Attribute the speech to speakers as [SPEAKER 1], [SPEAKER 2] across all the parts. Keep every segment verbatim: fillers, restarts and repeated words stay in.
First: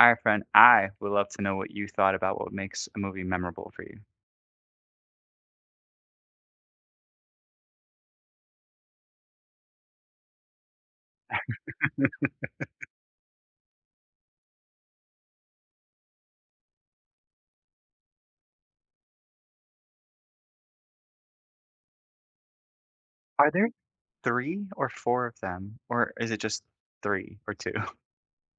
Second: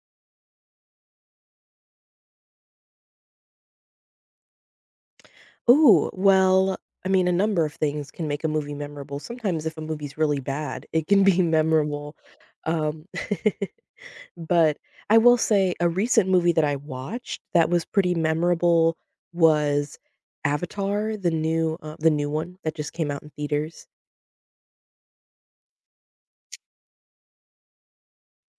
[SPEAKER 1] All right, friend. I would love to know what you thought about what makes a movie memorable for you.
[SPEAKER 2] Oh, well, I mean, a number of things can make a movie memorable. Sometimes if a movie's really bad, it can be memorable. Um, but I will say a recent movie that I watched that was pretty memorable was Avatar, the new uh, the new one that just came out in
[SPEAKER 1] Are there
[SPEAKER 2] theaters.
[SPEAKER 1] three or four of them, or is it just three or two?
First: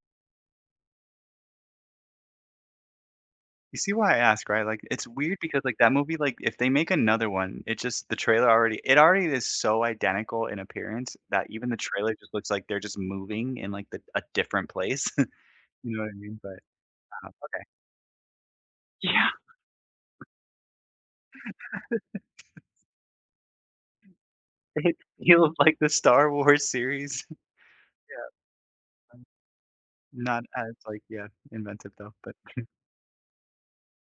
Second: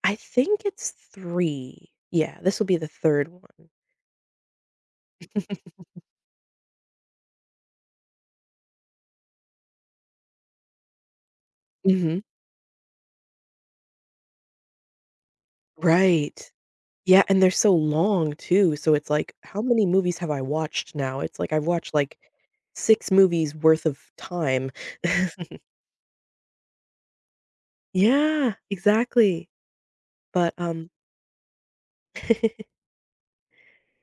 [SPEAKER 2] I think it's three. Yeah, this will be the third one.
[SPEAKER 1] You see why I ask, right? Like, it's weird because like that movie, like if they make another one, it just the trailer already it already is so identical in appearance that even the trailer
[SPEAKER 2] Mhm.
[SPEAKER 1] just looks like they're just moving in like the, a different place. you know what I mean?
[SPEAKER 2] Right.
[SPEAKER 1] But
[SPEAKER 2] Yeah, and they're so long too, so it's
[SPEAKER 1] yeah,
[SPEAKER 2] like, how many movies have I watched now? It's like I've watched, like, six movies worth of time.
[SPEAKER 1] it feels like the Star Wars series.
[SPEAKER 2] Yeah, exactly.
[SPEAKER 1] Not
[SPEAKER 2] But,
[SPEAKER 1] as
[SPEAKER 2] um
[SPEAKER 1] like yeah, inventive though, but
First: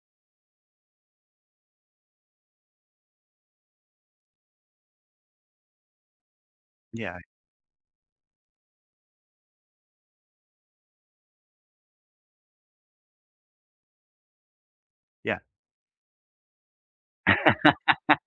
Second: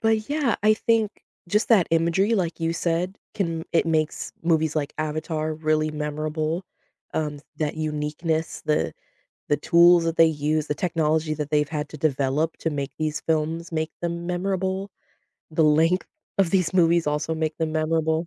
[SPEAKER 2] but yeah, I think just that imagery, like you said, can it makes movies like Avatar really memorable,
[SPEAKER 1] yeah,
[SPEAKER 2] um, that uniqueness, the the tools that they use, the technology that they've had to develop to make these films make them memorable.
[SPEAKER 1] yeah,
[SPEAKER 2] The length of these movies also make them memorable.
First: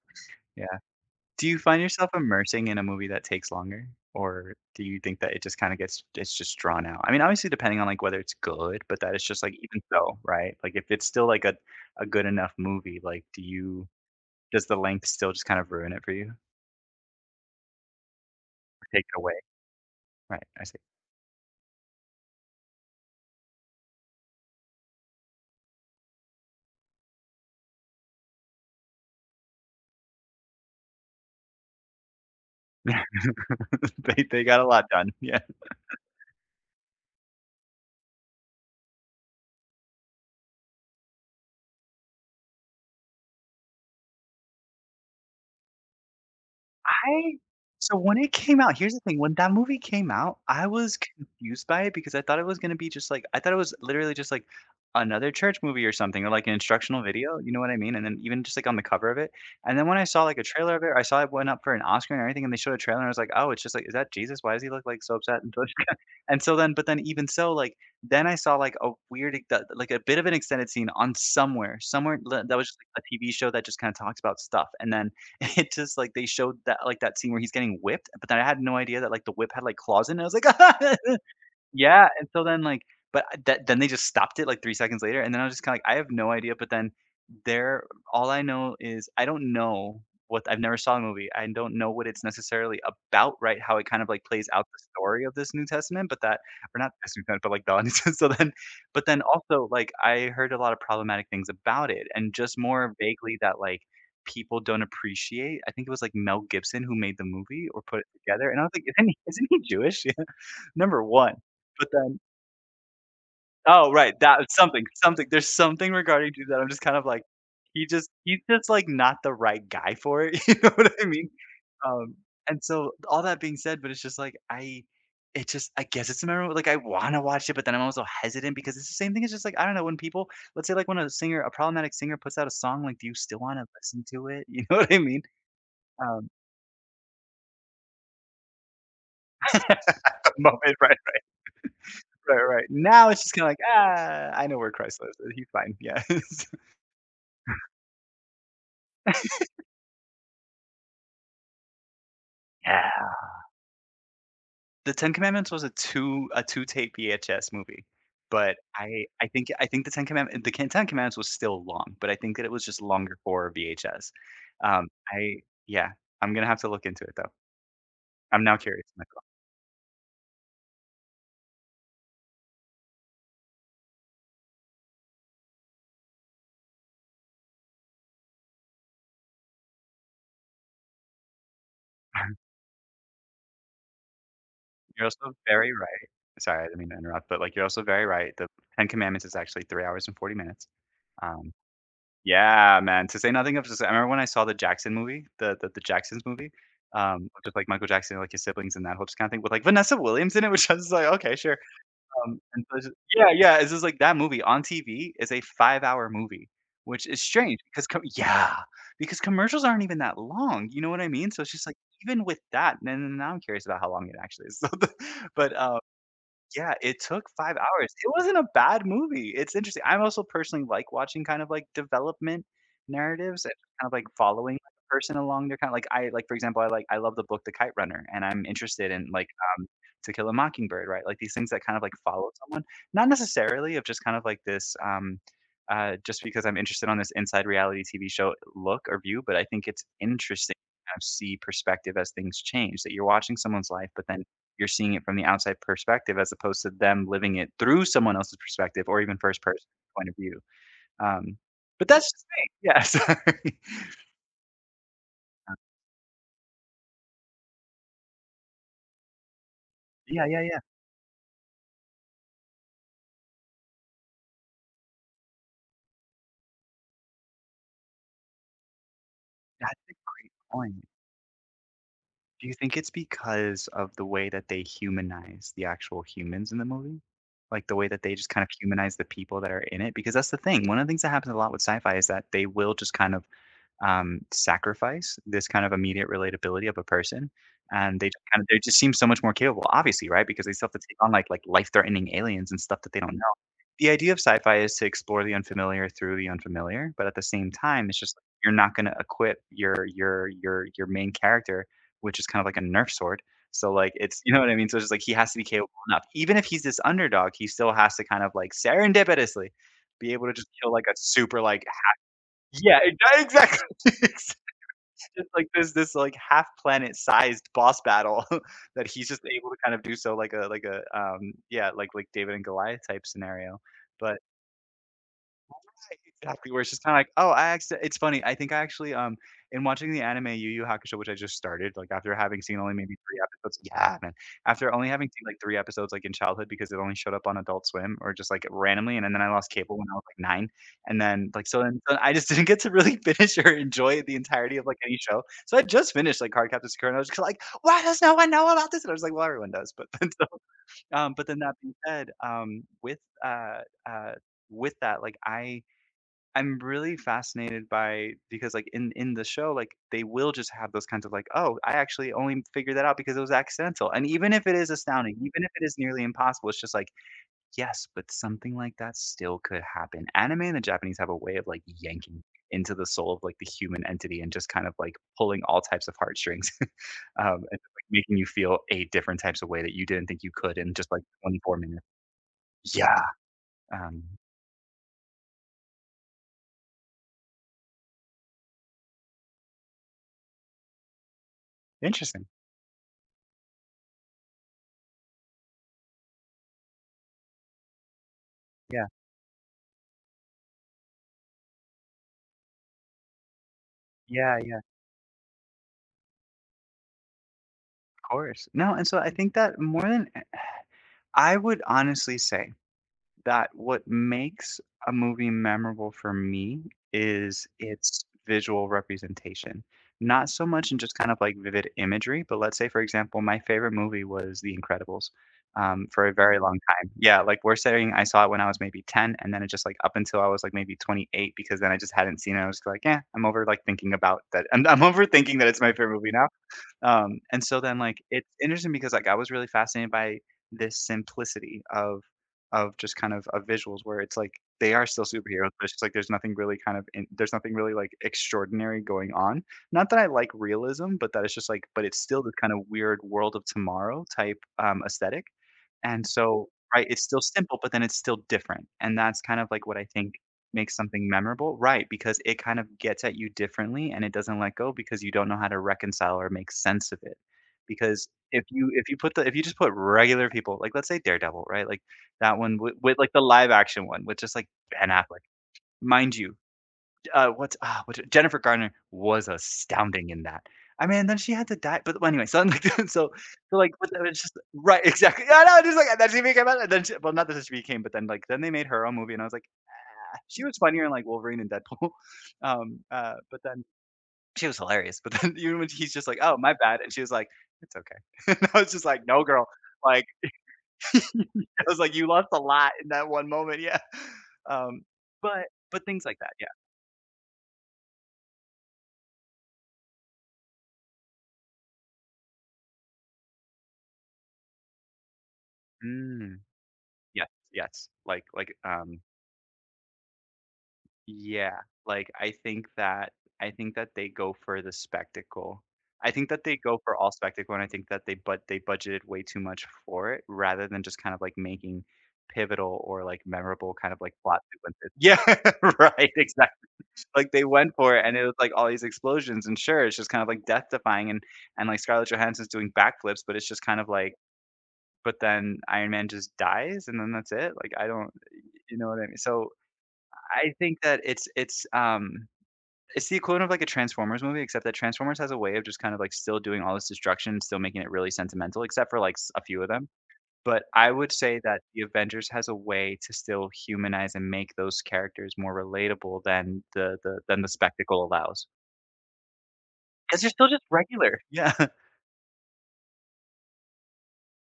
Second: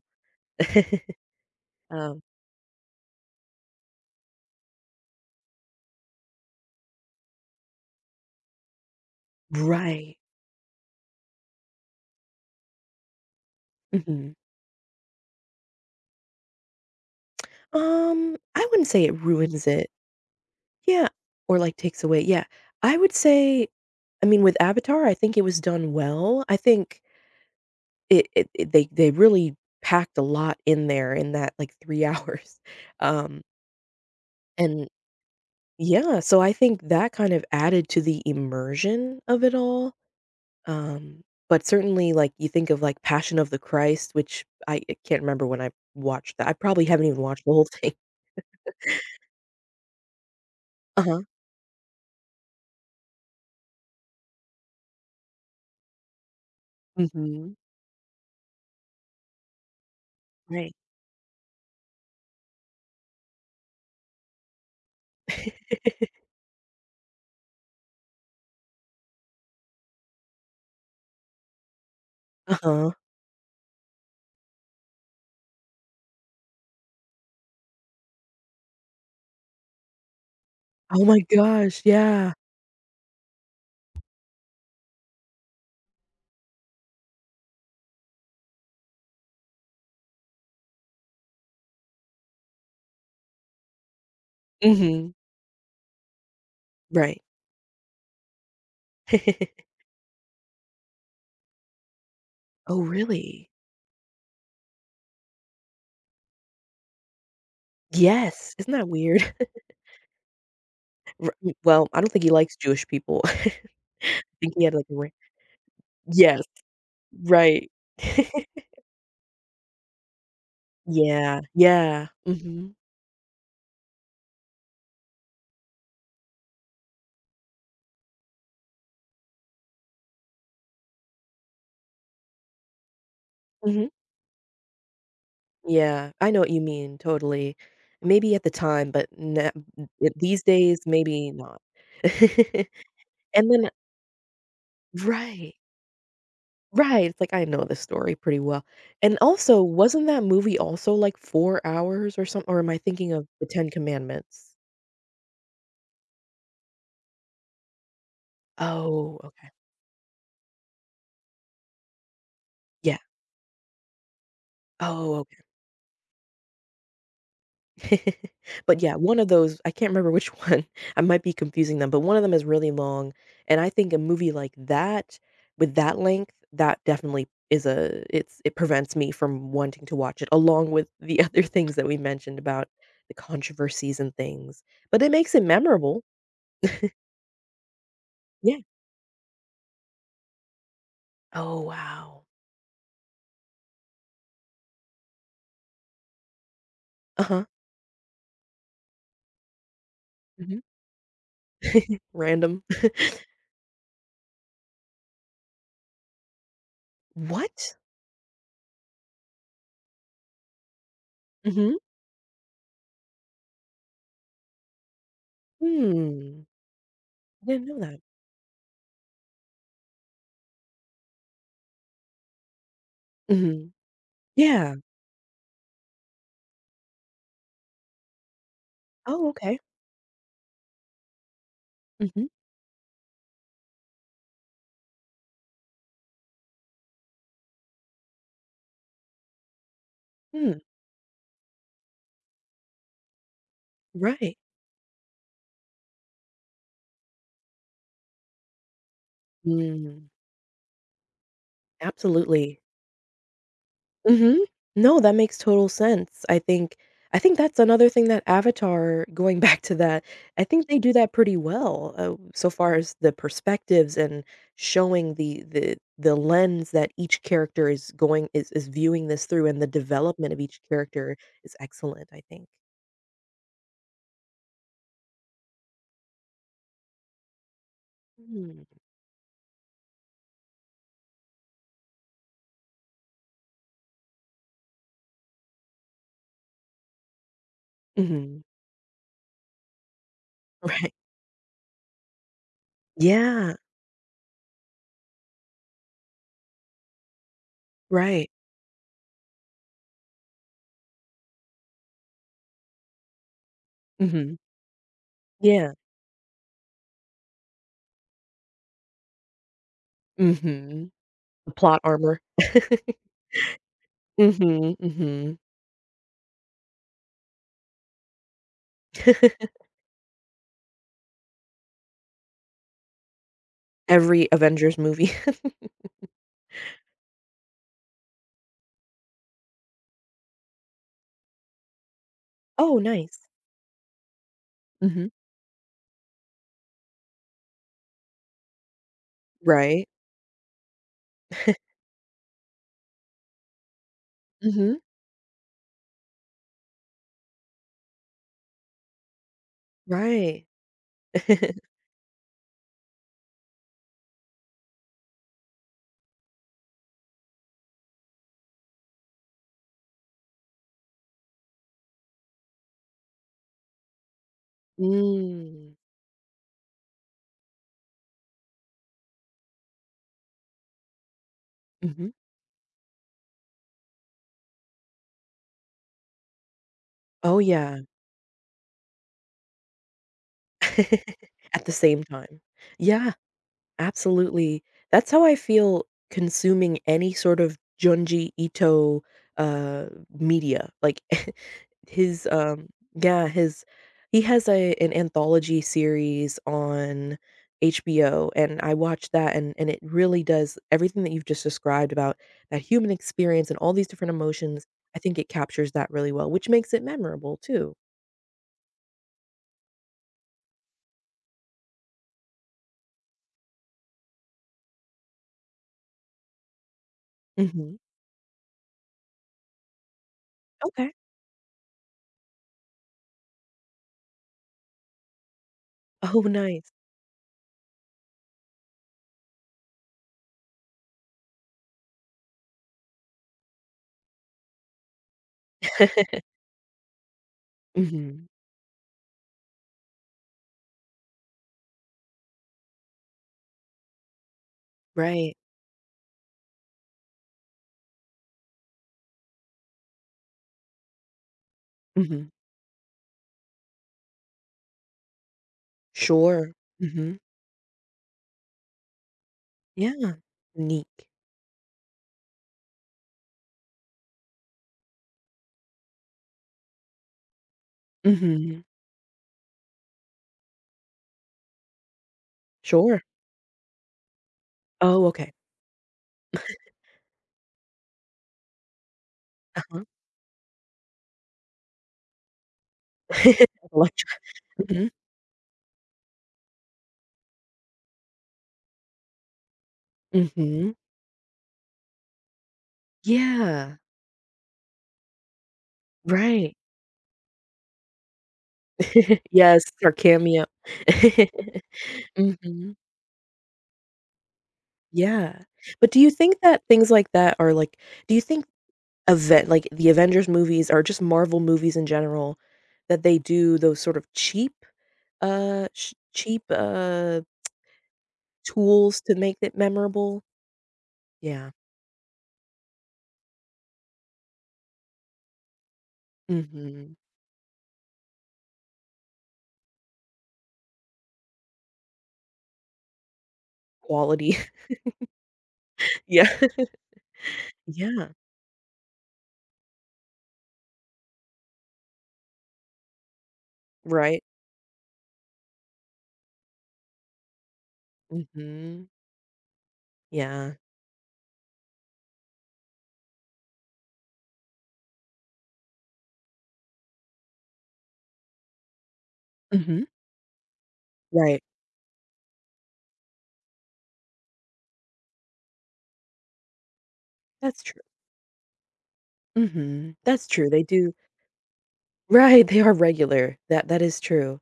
[SPEAKER 1] yeah. Do you find yourself
[SPEAKER 2] Um.
[SPEAKER 1] immersing in a movie that takes longer, or do you think that it just kinda gets it's just drawn out? I mean, obviously, depending on, like, whether it's good, but that it's just, like, even
[SPEAKER 2] Right.
[SPEAKER 1] so, right? Like, if it's still, like, a a good enough movie, like, do you
[SPEAKER 2] Mhm.
[SPEAKER 1] does the length still just kind of ruin it for you or
[SPEAKER 2] Um, I wouldn't
[SPEAKER 1] take
[SPEAKER 2] say it
[SPEAKER 1] it away?
[SPEAKER 2] ruins it.
[SPEAKER 1] Right, I see.
[SPEAKER 2] Yeah, or, like, takes away, yeah. I would say, I mean, with Avatar, I think it was done well. I think it it it they they really packed a lot in there in that, like, three hours. Um,
[SPEAKER 1] They they got a lot
[SPEAKER 2] and
[SPEAKER 1] done, yeah.
[SPEAKER 2] yeah, so I think that kind of added to the immersion of it all. Um, but certainly, like, you think of, like, Passion of the Christ, which I I can't remember when I watched that. I probably haven't even
[SPEAKER 1] I
[SPEAKER 2] watched the whole thing.
[SPEAKER 1] so when it came out here's the thing, when that movie came out, I was
[SPEAKER 2] Uh-huh.
[SPEAKER 1] confused by it because I thought it was gonna be just like I thought it was literally just like another church movie or something or like an instructional video, you
[SPEAKER 2] Mhm.
[SPEAKER 1] know what I mean? And then even just like on the cover of it, and then when I saw like a
[SPEAKER 2] Right.
[SPEAKER 1] trailer of it, I saw it went up for an Oscar and everything, and they showed a trailer and I was like, "Oh, it's just like, is that Jesus? Why does he look like so upset and so and so then but then even so, like, then I saw, like, a weird e the like, a bit of an extended scene on Somewhere. Somewhere l that was just,
[SPEAKER 2] Uh-huh.
[SPEAKER 1] like, a T V show that just kinda talks about stuff, and then it just like, they showed that like, that scene where he's getting whipped, but then I had no idea that, like, the whip had, like, claws in it. I was
[SPEAKER 2] Oh
[SPEAKER 1] like,
[SPEAKER 2] my gosh,
[SPEAKER 1] yeah, and
[SPEAKER 2] yeah.
[SPEAKER 1] so then, like but I- that then they just stopped it, like, three seconds later, and then I was just kinda like, "I have no idea," but then there all I know is I don't know what I've never saw the movie. I don't know what it's necessarily about, right, how it kind of, like, plays out the
[SPEAKER 2] Mhm.
[SPEAKER 1] story of this New Testament, but that or not this
[SPEAKER 2] Right.
[SPEAKER 1] New Testament, but, like, the New Testament, so then but then also, like, I heard a lot of problematic things about it and just
[SPEAKER 2] Oh,
[SPEAKER 1] more vaguely
[SPEAKER 2] really?
[SPEAKER 1] that, like, people don't appreciate I think it was, like, Mel Gibson who made the movie or put it together,
[SPEAKER 2] Yes,
[SPEAKER 1] and I was
[SPEAKER 2] isn't
[SPEAKER 1] like,
[SPEAKER 2] that
[SPEAKER 1] "Isn't he
[SPEAKER 2] weird?
[SPEAKER 1] isn't he Jewish?" Number
[SPEAKER 2] R
[SPEAKER 1] one,
[SPEAKER 2] m well,
[SPEAKER 1] but
[SPEAKER 2] I don't
[SPEAKER 1] then
[SPEAKER 2] think he likes Jewish people. I
[SPEAKER 1] Oh, right, that
[SPEAKER 2] think he had,
[SPEAKER 1] something
[SPEAKER 2] like, a ran
[SPEAKER 1] something there's something regarding
[SPEAKER 2] Yes,
[SPEAKER 1] Dude that I'm just kind of like,
[SPEAKER 2] right.
[SPEAKER 1] he just he's just, like, not the right guy for it, you know what I mean?
[SPEAKER 2] Yeah, yeah.
[SPEAKER 1] Um, and
[SPEAKER 2] Mhm,
[SPEAKER 1] so, all that being said, but it's just like, I it just I guess it's memorable, like, I wanna watch it, but then I'm also hesitant because it's the same thing, it's just like, I don't know, when people let's say, like, when a singer a problematic singer puts out a song, like, do you still wanna
[SPEAKER 2] mhm.
[SPEAKER 1] listen to it? You know what I mean?
[SPEAKER 2] Yeah,
[SPEAKER 1] Um
[SPEAKER 2] I know what you mean, totally. Maybe at the time, but na m these
[SPEAKER 1] moment,
[SPEAKER 2] days,
[SPEAKER 1] Right,
[SPEAKER 2] maybe not.
[SPEAKER 1] right, right, right. Now it's just kinda
[SPEAKER 2] And
[SPEAKER 1] like,
[SPEAKER 2] then.
[SPEAKER 1] "Ah, I know where Christ lives, he's
[SPEAKER 2] Right.
[SPEAKER 1] fine." Yeah.
[SPEAKER 2] Right, it's like, I know this story pretty well, and also, wasn't that movie also, like, four hours or something? Or am I thinking
[SPEAKER 1] Yeah.
[SPEAKER 2] of The Ten Commandments?
[SPEAKER 1] The Ten Commandments was a two a two tape V H S movie, but I
[SPEAKER 2] Oh,
[SPEAKER 1] I think
[SPEAKER 2] okay.
[SPEAKER 1] I think the Ten Commandment the Can Ten Commandments was still long, but I think that it was just
[SPEAKER 2] Yeah.
[SPEAKER 1] longer for V H S. Um,
[SPEAKER 2] Oh, okay.
[SPEAKER 1] I yeah, I'm gonna have to look into it, though. I'm now
[SPEAKER 2] But,
[SPEAKER 1] curious
[SPEAKER 2] yeah, one
[SPEAKER 1] myself.
[SPEAKER 2] of those, I can't remember which one, I might be confusing them, but one of them is really long, and I think a movie like that, with that length, that definitely is a it's it prevents me from wanting to watch it, along with the other things that we mentioned about the controversies and things, but
[SPEAKER 1] You're
[SPEAKER 2] it
[SPEAKER 1] also
[SPEAKER 2] makes it
[SPEAKER 1] very
[SPEAKER 2] memorable.
[SPEAKER 1] right sorry, I didn't mean to interrupt, but, like, you're also very right. The
[SPEAKER 2] Yeah.
[SPEAKER 1] Ten Commandments is actually three hours and forty minutes. Um
[SPEAKER 2] Oh, wow.
[SPEAKER 1] Yeah, man, to say nothing of just I remember when I saw the Jackson movie, the the the Jacksons movie, um, with,
[SPEAKER 2] Uh-huh.
[SPEAKER 1] just like, Michael Jackson and, like, his siblings and that whole kinda thing with, like, Vanessa Williams in it,
[SPEAKER 2] Mhm.
[SPEAKER 1] which I was like, "Okay, sure." Um,
[SPEAKER 2] Random.
[SPEAKER 1] and so it's just yeah, yeah, it's just like that movie on T V is a five-hour movie, which is strange
[SPEAKER 2] What?
[SPEAKER 1] because co yeah, because commercials aren't even that long, you know what I mean? So it's just like,
[SPEAKER 2] Mhm.
[SPEAKER 1] even with that, and then now I'm curious about how long it actually is. So the but, um
[SPEAKER 2] Hmm.
[SPEAKER 1] yeah, it took
[SPEAKER 2] I
[SPEAKER 1] five
[SPEAKER 2] didn't know
[SPEAKER 1] hours.
[SPEAKER 2] that.
[SPEAKER 1] It wasn't a bad movie. It's interesting. I also personally like watching kind of, like, development narratives and
[SPEAKER 2] Mhm.
[SPEAKER 1] kind of, like, following a
[SPEAKER 2] Yeah.
[SPEAKER 1] person along their kind of like I like, for example, I like I love the book The Kite Runner, and I'm interested in, like,
[SPEAKER 2] Oh, okay.
[SPEAKER 1] um, To Kill a Mockingbird, right? Like, these things that kind of, like,
[SPEAKER 2] Mhm.
[SPEAKER 1] follow someone, not necessarily of just kind of like this, um, uh, just because I'm interested on this inside reality T V show look or view, but I think it's
[SPEAKER 2] Hmm.
[SPEAKER 1] interesting to kind of see perspective as things change, that you're watching someone's life, but then
[SPEAKER 2] Right.
[SPEAKER 1] you're seeing it from the outside perspective as opposed to them living it through someone else's perspective or even first person point
[SPEAKER 2] Mm.
[SPEAKER 1] of view. Um, but that's just me.
[SPEAKER 2] Absolutely.
[SPEAKER 1] Yeah, sorry.
[SPEAKER 2] Mhm. No, that makes total sense. I think I think that's another thing that Avatar, going back to that,
[SPEAKER 1] Yeah, yeah,
[SPEAKER 2] I
[SPEAKER 1] yeah.
[SPEAKER 2] think they do that pretty well, uh, so far as the perspectives and showing the the the lens that each character is going is is viewing this through, and the
[SPEAKER 1] That's a good
[SPEAKER 2] development of each
[SPEAKER 1] point.
[SPEAKER 2] character is excellent, I
[SPEAKER 1] Do
[SPEAKER 2] think.
[SPEAKER 1] you think it's because of the way that they humanize the actual humans in the movie? Like the way that they just kind of
[SPEAKER 2] Mm.
[SPEAKER 1] humanize the people that are in it? Because that's the thing. One of the things that happens a lot with sci-fi is that they will just kind of um, sacrifice this kind of immediate relatability of a person, and they just kind
[SPEAKER 2] Mhm.
[SPEAKER 1] of they just seem so much more capable, obviously, right? Because they still have to
[SPEAKER 2] Right.
[SPEAKER 1] take on like like life-threatening aliens and stuff that they don't know.
[SPEAKER 2] Yeah.
[SPEAKER 1] The idea of sci-fi is to explore the unfamiliar through the unfamiliar, but at the same time, it's just like,
[SPEAKER 2] Right.
[SPEAKER 1] you're not gonna equip your your your your main character, which is kind of like a Nerf sword. So like it's you
[SPEAKER 2] Mhm.
[SPEAKER 1] know what I mean? So it's just like he has to be capable
[SPEAKER 2] Yeah.
[SPEAKER 1] enough. Even if he's this underdog, he still has to kind of like serendipitously be able to just kill like
[SPEAKER 2] Mhm.
[SPEAKER 1] a super
[SPEAKER 2] The
[SPEAKER 1] like
[SPEAKER 2] plot armor.
[SPEAKER 1] yeah, e exactly.
[SPEAKER 2] Mhm,
[SPEAKER 1] Just
[SPEAKER 2] mhm.
[SPEAKER 1] like there's this like half planet sized boss battle that he's just able to kind of do so like a like a um yeah like like David and Goliath type scenario, but
[SPEAKER 2] Every Avengers movie.
[SPEAKER 1] exactly, where it's just kinda like, "Oh, I actually it's funny, I think I actually, um, in watching the anime Yu Yu Hakusho, which I just started, like, after having seen only
[SPEAKER 2] Oh,
[SPEAKER 1] maybe
[SPEAKER 2] nice.
[SPEAKER 1] three episodes yeah, man. After only having
[SPEAKER 2] Mhm.
[SPEAKER 1] seen, like, three episodes, like, in childhood because it only showed up on Adult Swim or just, like, randomly, and then I lost cable when
[SPEAKER 2] Right?
[SPEAKER 1] I was, like, nine, and then, like, so then so I just didn't get to really finish or enjoy the entirety of, like,
[SPEAKER 2] Mhm.
[SPEAKER 1] any show. So I just finished, like, Cardcaptor Sakura, and I was just like, "Why does no one know about this?" And I was like, "Well, everyone does." But then so,
[SPEAKER 2] Right.
[SPEAKER 1] um, but then that being said, um, with, uh, uh, with that, like, I I'm really fascinated by because like in in the show, like they will just have those kinds of like, "Oh, I actually only figured that out because it was accidental." And even if it is astounding, even if it is
[SPEAKER 2] Mm.
[SPEAKER 1] nearly impossible, it's just like, "Yes, but something like that still could happen." Anime and the Japanese have a way of like
[SPEAKER 2] Mhm.
[SPEAKER 1] yanking into the soul of like the human entity and just kind of like pulling all types of heartstrings, um,
[SPEAKER 2] Oh,
[SPEAKER 1] and like
[SPEAKER 2] yeah.
[SPEAKER 1] making you feel eight different types of way that you didn't think you could in just like twenty-four
[SPEAKER 2] At the
[SPEAKER 1] minutes.
[SPEAKER 2] same time.
[SPEAKER 1] Yeah,
[SPEAKER 2] Yeah.
[SPEAKER 1] um,
[SPEAKER 2] Absolutely. That's how I feel consuming any sort of Junji Ito, uh, media, like,
[SPEAKER 1] interesting.
[SPEAKER 2] his, um yeah, his he has a an anthology series on H B O, and I
[SPEAKER 1] Yeah.
[SPEAKER 2] watched that, and and it really does everything that you've just described about that human experience and all these different
[SPEAKER 1] Yeah, yeah.
[SPEAKER 2] emotions. I think it captures that really well, which makes it memorable too.
[SPEAKER 1] course. No, and so I think that more than eh, I would honestly say that what makes a movie memorable for me is
[SPEAKER 2] Mhm.
[SPEAKER 1] its visual representation. Not so much in
[SPEAKER 2] Okay.
[SPEAKER 1] just kind of like vivid imagery, but let's say, for example, my favorite movie was The Incredibles um, for a
[SPEAKER 2] Oh,
[SPEAKER 1] very long
[SPEAKER 2] nice.
[SPEAKER 1] time. Yeah, like we're saying, I saw it when I was maybe ten, and then it just like up until I was like maybe twenty-eight, because then I just hadn't seen it. I was like, yeah, I'm over like thinking about that. I'm, I'm overthinking that it's my favorite movie now um, And so then like it's
[SPEAKER 2] Mhm.
[SPEAKER 1] interesting because like I was really fascinated by this simplicity of of just kind of of visuals where it's like they are still
[SPEAKER 2] Right.
[SPEAKER 1] superheroes, but it's just like there's nothing really kind of in, there's nothing really like extraordinary going on. Not that I like realism, but that it's just like but it's still
[SPEAKER 2] Mhm.
[SPEAKER 1] this kind of weird world of tomorrow type um, aesthetic. And so
[SPEAKER 2] Sure.
[SPEAKER 1] right, it's
[SPEAKER 2] Mhm.
[SPEAKER 1] still simple, but then it's still different, and that's kind of like what I think
[SPEAKER 2] Yeah.
[SPEAKER 1] makes something
[SPEAKER 2] Unique.
[SPEAKER 1] memorable right, because it kind of gets at you differently and it doesn't let go because you don't know how to reconcile or make sense of it. Because if
[SPEAKER 2] Mhm.
[SPEAKER 1] you if you put the if you just put regular people, like, let's say Daredevil, right? Like, that one with with,
[SPEAKER 2] Sure.
[SPEAKER 1] like, the live action one with just, like, Ben
[SPEAKER 2] Oh,
[SPEAKER 1] Affleck.
[SPEAKER 2] okay.
[SPEAKER 1] Mind you, uh, what's ah, what Jennifer Garner was
[SPEAKER 2] Uh-huh.
[SPEAKER 1] astounding in that. I mean, then she had to die, but well, anyway, so like, so so like, but then
[SPEAKER 2] Electro.
[SPEAKER 1] it's just right,
[SPEAKER 2] Mhm.
[SPEAKER 1] exactly. I know, just like and then she became, and then she, well, not that she became, but then like, then they made her own movie, and I was like, ah, she was
[SPEAKER 2] Mhm.
[SPEAKER 1] funnier in like Wolverine and Deadpool, um, uh, but then
[SPEAKER 2] Yeah.
[SPEAKER 1] she was hilarious. But then even when he's just like, oh, my
[SPEAKER 2] Right.
[SPEAKER 1] bad, and she was like, it's okay. And I was just like, no, girl,
[SPEAKER 2] Yes, our
[SPEAKER 1] like,
[SPEAKER 2] cameo.
[SPEAKER 1] I was like, you lost a lot
[SPEAKER 2] Mhm.
[SPEAKER 1] in that one moment, yeah. Um,
[SPEAKER 2] Yeah.
[SPEAKER 1] but but
[SPEAKER 2] But do
[SPEAKER 1] things
[SPEAKER 2] you
[SPEAKER 1] like that,
[SPEAKER 2] think
[SPEAKER 1] yeah.
[SPEAKER 2] that things like that are, like, do you think event like, the Avengers movies or just Marvel movies in general, that they do those sort of cheap, uh, sh
[SPEAKER 1] Mm.
[SPEAKER 2] cheap, uh,
[SPEAKER 1] Yes, yes. Like like, um
[SPEAKER 2] tools to make it memorable? Yeah.
[SPEAKER 1] yeah, like, I think that I think that they go for the spectacle. I think that they go for
[SPEAKER 2] Mhm.
[SPEAKER 1] all spectacle, and I think that they but they budgeted way too much for it rather than just kind of, like, making pivotal or, like, memorable kind of, like,
[SPEAKER 2] Quality.
[SPEAKER 1] plot sequences. Yeah, right,
[SPEAKER 2] Yeah.
[SPEAKER 1] exactly. Like, they went for it,
[SPEAKER 2] Yeah.
[SPEAKER 1] and it was, like, all these explosions, and sure, it's just kind of, like, death defying and and, like, Scarlett Johansson's doing backflips, but it's just kind of like
[SPEAKER 2] Right.
[SPEAKER 1] but then Iron Man just dies, and then that's it? Like, I don't you know
[SPEAKER 2] Mhm.
[SPEAKER 1] what I mean? So I
[SPEAKER 2] Yeah.
[SPEAKER 1] think that it's it's, um it's the equivalent of, like, a Transformers movie, except that Transformers has a way of just kind of, like, still doing all this destruction still making it really sentimental, except for, like, s a few of
[SPEAKER 2] Mhm.
[SPEAKER 1] them. But I would say
[SPEAKER 2] Right.
[SPEAKER 1] that the Avengers has a way to still humanize and make those characters more relatable than the the than the
[SPEAKER 2] That's true.
[SPEAKER 1] spectacle allows,
[SPEAKER 2] Mhm.
[SPEAKER 1] because 'Cause
[SPEAKER 2] That's
[SPEAKER 1] they're still
[SPEAKER 2] true. They
[SPEAKER 1] just
[SPEAKER 2] do.
[SPEAKER 1] regular. Yeah.
[SPEAKER 2] Right, they are regular. That that is true.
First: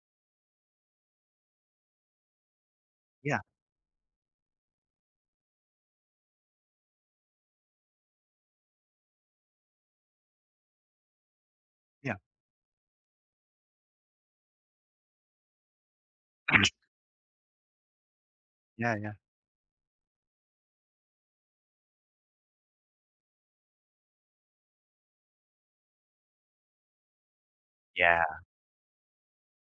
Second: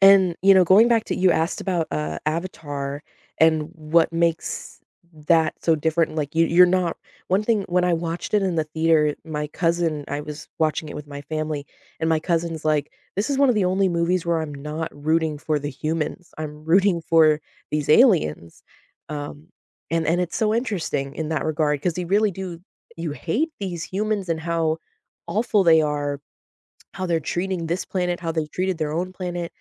[SPEAKER 2] And, you know, going back to, you asked about, uh, Avatar
[SPEAKER 1] Yeah.
[SPEAKER 2] and what makes that so different, like, you you're not one thing when I watched it in the theater, my cousin I was watching it with my family, and
[SPEAKER 1] Yeah.
[SPEAKER 2] my cousin's like, "This is one of the only movies where I'm not rooting for the humans, I'm rooting for these aliens."
[SPEAKER 1] Yeah, yeah.
[SPEAKER 2] Um, and and it's so interesting in that regard because you really do, you hate these humans and how awful they are, how they're treating this planet, how
[SPEAKER 1] Yeah.
[SPEAKER 2] they treated their own planet.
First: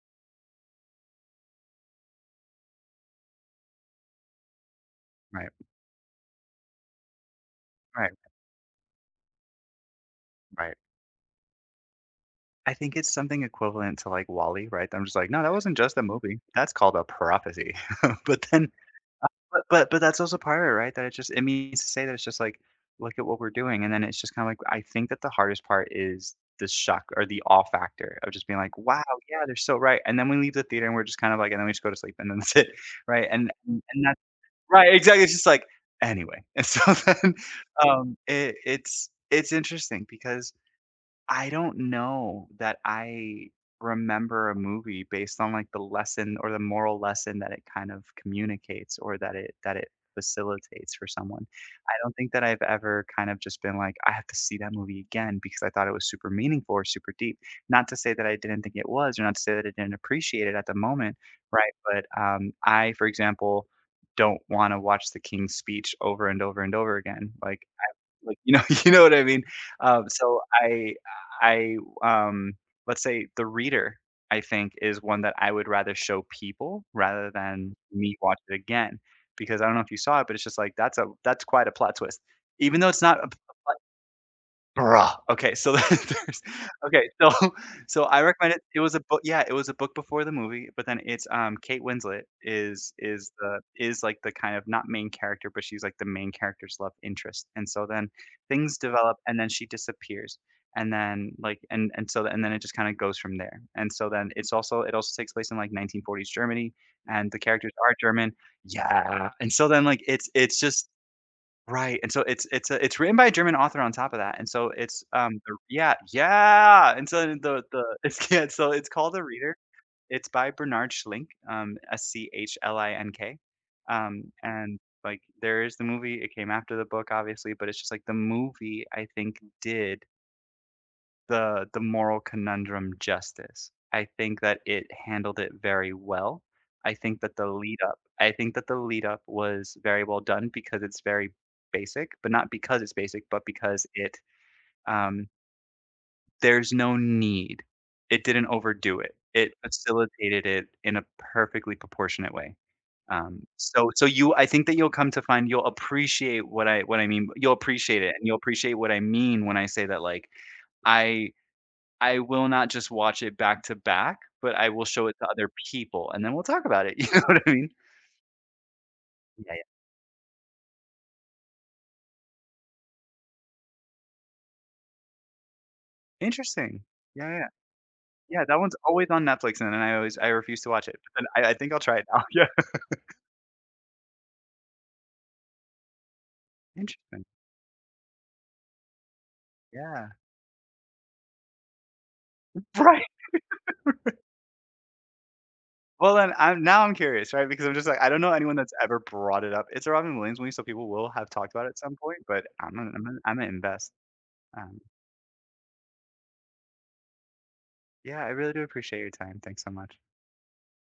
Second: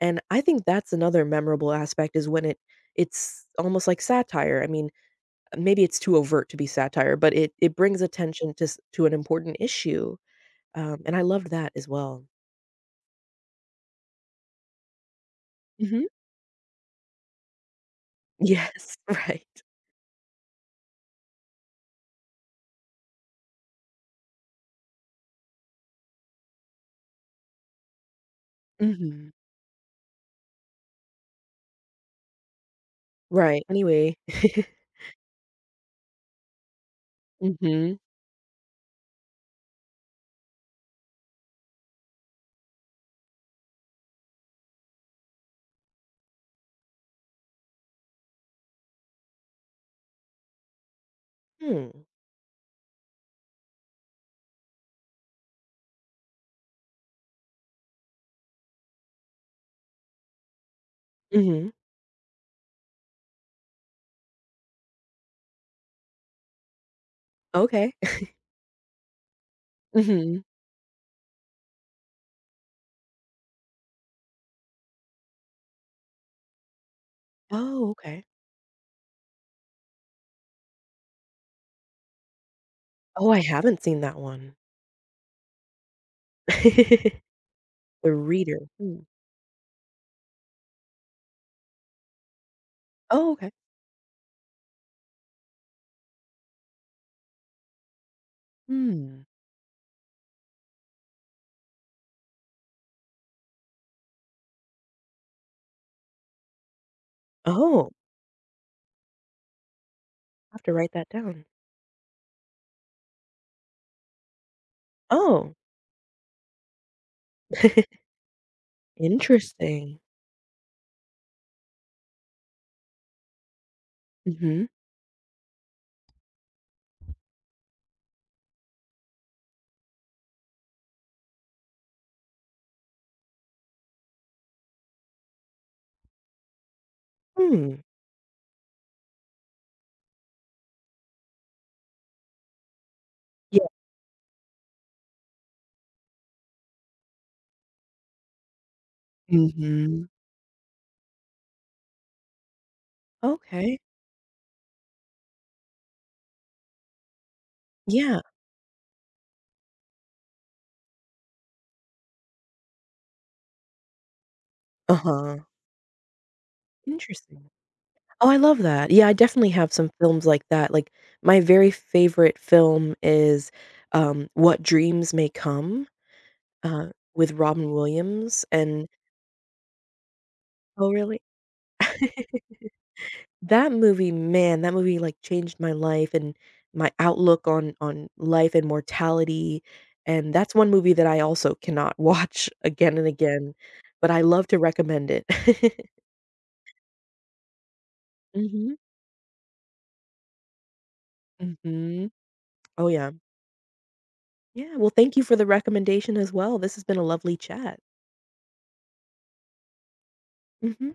[SPEAKER 2] And I think that's another memorable aspect, is when it it's almost like satire. I mean,
[SPEAKER 1] Right.
[SPEAKER 2] maybe it's too overt to be satire, but it it brings
[SPEAKER 1] Right.
[SPEAKER 2] attention to s to an important issue,
[SPEAKER 1] Right.
[SPEAKER 2] um, and I loved that as well.
[SPEAKER 1] I think it's something equivalent to, like, WALL-E, right? I'm just like, "No, that wasn't just a
[SPEAKER 2] Mhm.
[SPEAKER 1] movie. That's called a prophecy." But then
[SPEAKER 2] Yes,
[SPEAKER 1] But
[SPEAKER 2] right.
[SPEAKER 1] but but that's also part of it, right? That it just it means to say that it's just like, look at what we're doing, and then it's just kinda like I think that the hardest part is the shock or the awe factor of just being like, "Wow,
[SPEAKER 2] Mhm.
[SPEAKER 1] yeah, they're so right," and then we leave the theater and we're just kind of like and then we just go to sleep and then that's it, right? And
[SPEAKER 2] Right,
[SPEAKER 1] and
[SPEAKER 2] anyway.
[SPEAKER 1] that's right, exactly, it's just like, anyway, and so then,
[SPEAKER 2] Mhm.
[SPEAKER 1] um, it it's it's interesting because I don't know that I remember a movie based on, like, the lesson or the moral lesson that it kind of communicates or that it that it facilitates for someone.
[SPEAKER 2] Hmm.
[SPEAKER 1] I don't think that I've ever kind of just been like, "I have to see that movie again because I thought it was super meaningful or super deep." Not to say that I didn't think it was or not to say that I didn't appreciate it at the moment,
[SPEAKER 2] Mhm.
[SPEAKER 1] right? But, um, I, for example, don't wanna watch The King's Speech over and over and over again. Like,
[SPEAKER 2] Okay.
[SPEAKER 1] like, you know you know what I mean? Um, so
[SPEAKER 2] Mhm.
[SPEAKER 1] I I, um, let's say The Reader, I think, is one that I would rather show people rather than
[SPEAKER 2] Oh,
[SPEAKER 1] me
[SPEAKER 2] okay.
[SPEAKER 1] watch it again, because I don't know if you saw it, but it's just like, that's a that's quite a plot twist. Even though it's not a
[SPEAKER 2] Oh,
[SPEAKER 1] p
[SPEAKER 2] I
[SPEAKER 1] a
[SPEAKER 2] haven't seen that one.
[SPEAKER 1] Bruh. Okay, so there's okay, so so
[SPEAKER 2] The
[SPEAKER 1] I recommend it.
[SPEAKER 2] Reader.
[SPEAKER 1] It was a
[SPEAKER 2] Hmm.
[SPEAKER 1] book, yeah, it was a book before the movie, but then it's, um, Kate Winslet is is
[SPEAKER 2] Oh, okay.
[SPEAKER 1] the is, like, the kind of not main character, but she's, like, the main character's love interest, and so then things develop,
[SPEAKER 2] Hmm.
[SPEAKER 1] and then she disappears, and then, like and and so and then it just kinda goes from there, and so then it's also it also takes place in, like, nineteen forties Germany, and the characters
[SPEAKER 2] Oh,
[SPEAKER 1] are German. Yeah, and so then, like, it's
[SPEAKER 2] I
[SPEAKER 1] it's
[SPEAKER 2] have to
[SPEAKER 1] just
[SPEAKER 2] write that down.
[SPEAKER 1] right, and so it's it's a it's written by a German author on top of that, and so it's, um,
[SPEAKER 2] Oh.
[SPEAKER 1] the yeah, yeah, and so the the it's yeah, so it's called The Reader.
[SPEAKER 2] Interesting.
[SPEAKER 1] It's by Bernard Schlink, um, S C H L I N K, um,
[SPEAKER 2] Mhm.
[SPEAKER 1] and, like, there is the movie, it came after the book, obviously, but it's just, like, the movie, I think, did the the moral conundrum justice. I think that it handled it very well. I think that the
[SPEAKER 2] Hmm.
[SPEAKER 1] lead up I think that the lead up was very well done because it's very basic, but not because it's basic, but
[SPEAKER 2] Yeah.
[SPEAKER 1] because it um, there's no need. It didn't overdo it. It
[SPEAKER 2] Mhm.
[SPEAKER 1] facilitated it in a perfectly proportionate way. Um,
[SPEAKER 2] Okay.
[SPEAKER 1] so so you I think that you'll come to find you'll appreciate what I what I mean. You'll appreciate it and
[SPEAKER 2] Yeah.
[SPEAKER 1] you'll appreciate what I mean when I say that like I I will not just watch it back to back, but I will show it to
[SPEAKER 2] Uh-huh.
[SPEAKER 1] other people, and then we'll talk about it, you know what
[SPEAKER 2] Interesting.
[SPEAKER 1] I mean?
[SPEAKER 2] Oh, I love that. Yeah, I definitely
[SPEAKER 1] Yeah,
[SPEAKER 2] have some films like that. Like, my very favorite film is, um, What Dreams May Come,
[SPEAKER 1] yeah. Interesting.
[SPEAKER 2] uh,
[SPEAKER 1] Yeah,
[SPEAKER 2] with
[SPEAKER 1] yeah.
[SPEAKER 2] Robin
[SPEAKER 1] Yeah,
[SPEAKER 2] Williams,
[SPEAKER 1] that one's
[SPEAKER 2] and
[SPEAKER 1] always on Netflix, and then I always I refuse to watch
[SPEAKER 2] Oh,
[SPEAKER 1] it,
[SPEAKER 2] really?
[SPEAKER 1] but then I I think I'll try it now, yeah.
[SPEAKER 2] That movie, man, that movie, like, changed my life and my
[SPEAKER 1] Interesting.
[SPEAKER 2] outlook on on life and mortality,
[SPEAKER 1] Yeah.
[SPEAKER 2] and that's one movie that I also cannot watch again
[SPEAKER 1] Right.
[SPEAKER 2] and again, but I love to recommend it.
[SPEAKER 1] Well, then I'm now I'm curious, right, because I'm just like, I don't know anyone that's
[SPEAKER 2] Mhm,
[SPEAKER 1] ever brought it up. It's a Robin Williams movie, so people will have talked about it at some
[SPEAKER 2] mhm.
[SPEAKER 1] point, but I'm
[SPEAKER 2] Oh,
[SPEAKER 1] gonna I'm
[SPEAKER 2] yeah.
[SPEAKER 1] gonna Imma invest.
[SPEAKER 2] Yeah,
[SPEAKER 1] Um,
[SPEAKER 2] well, thank you for the recommendation as well. This has been a lovely chat.
[SPEAKER 1] yeah, I really do appreciate your time. Thanks so much.
[SPEAKER 2] Mhm.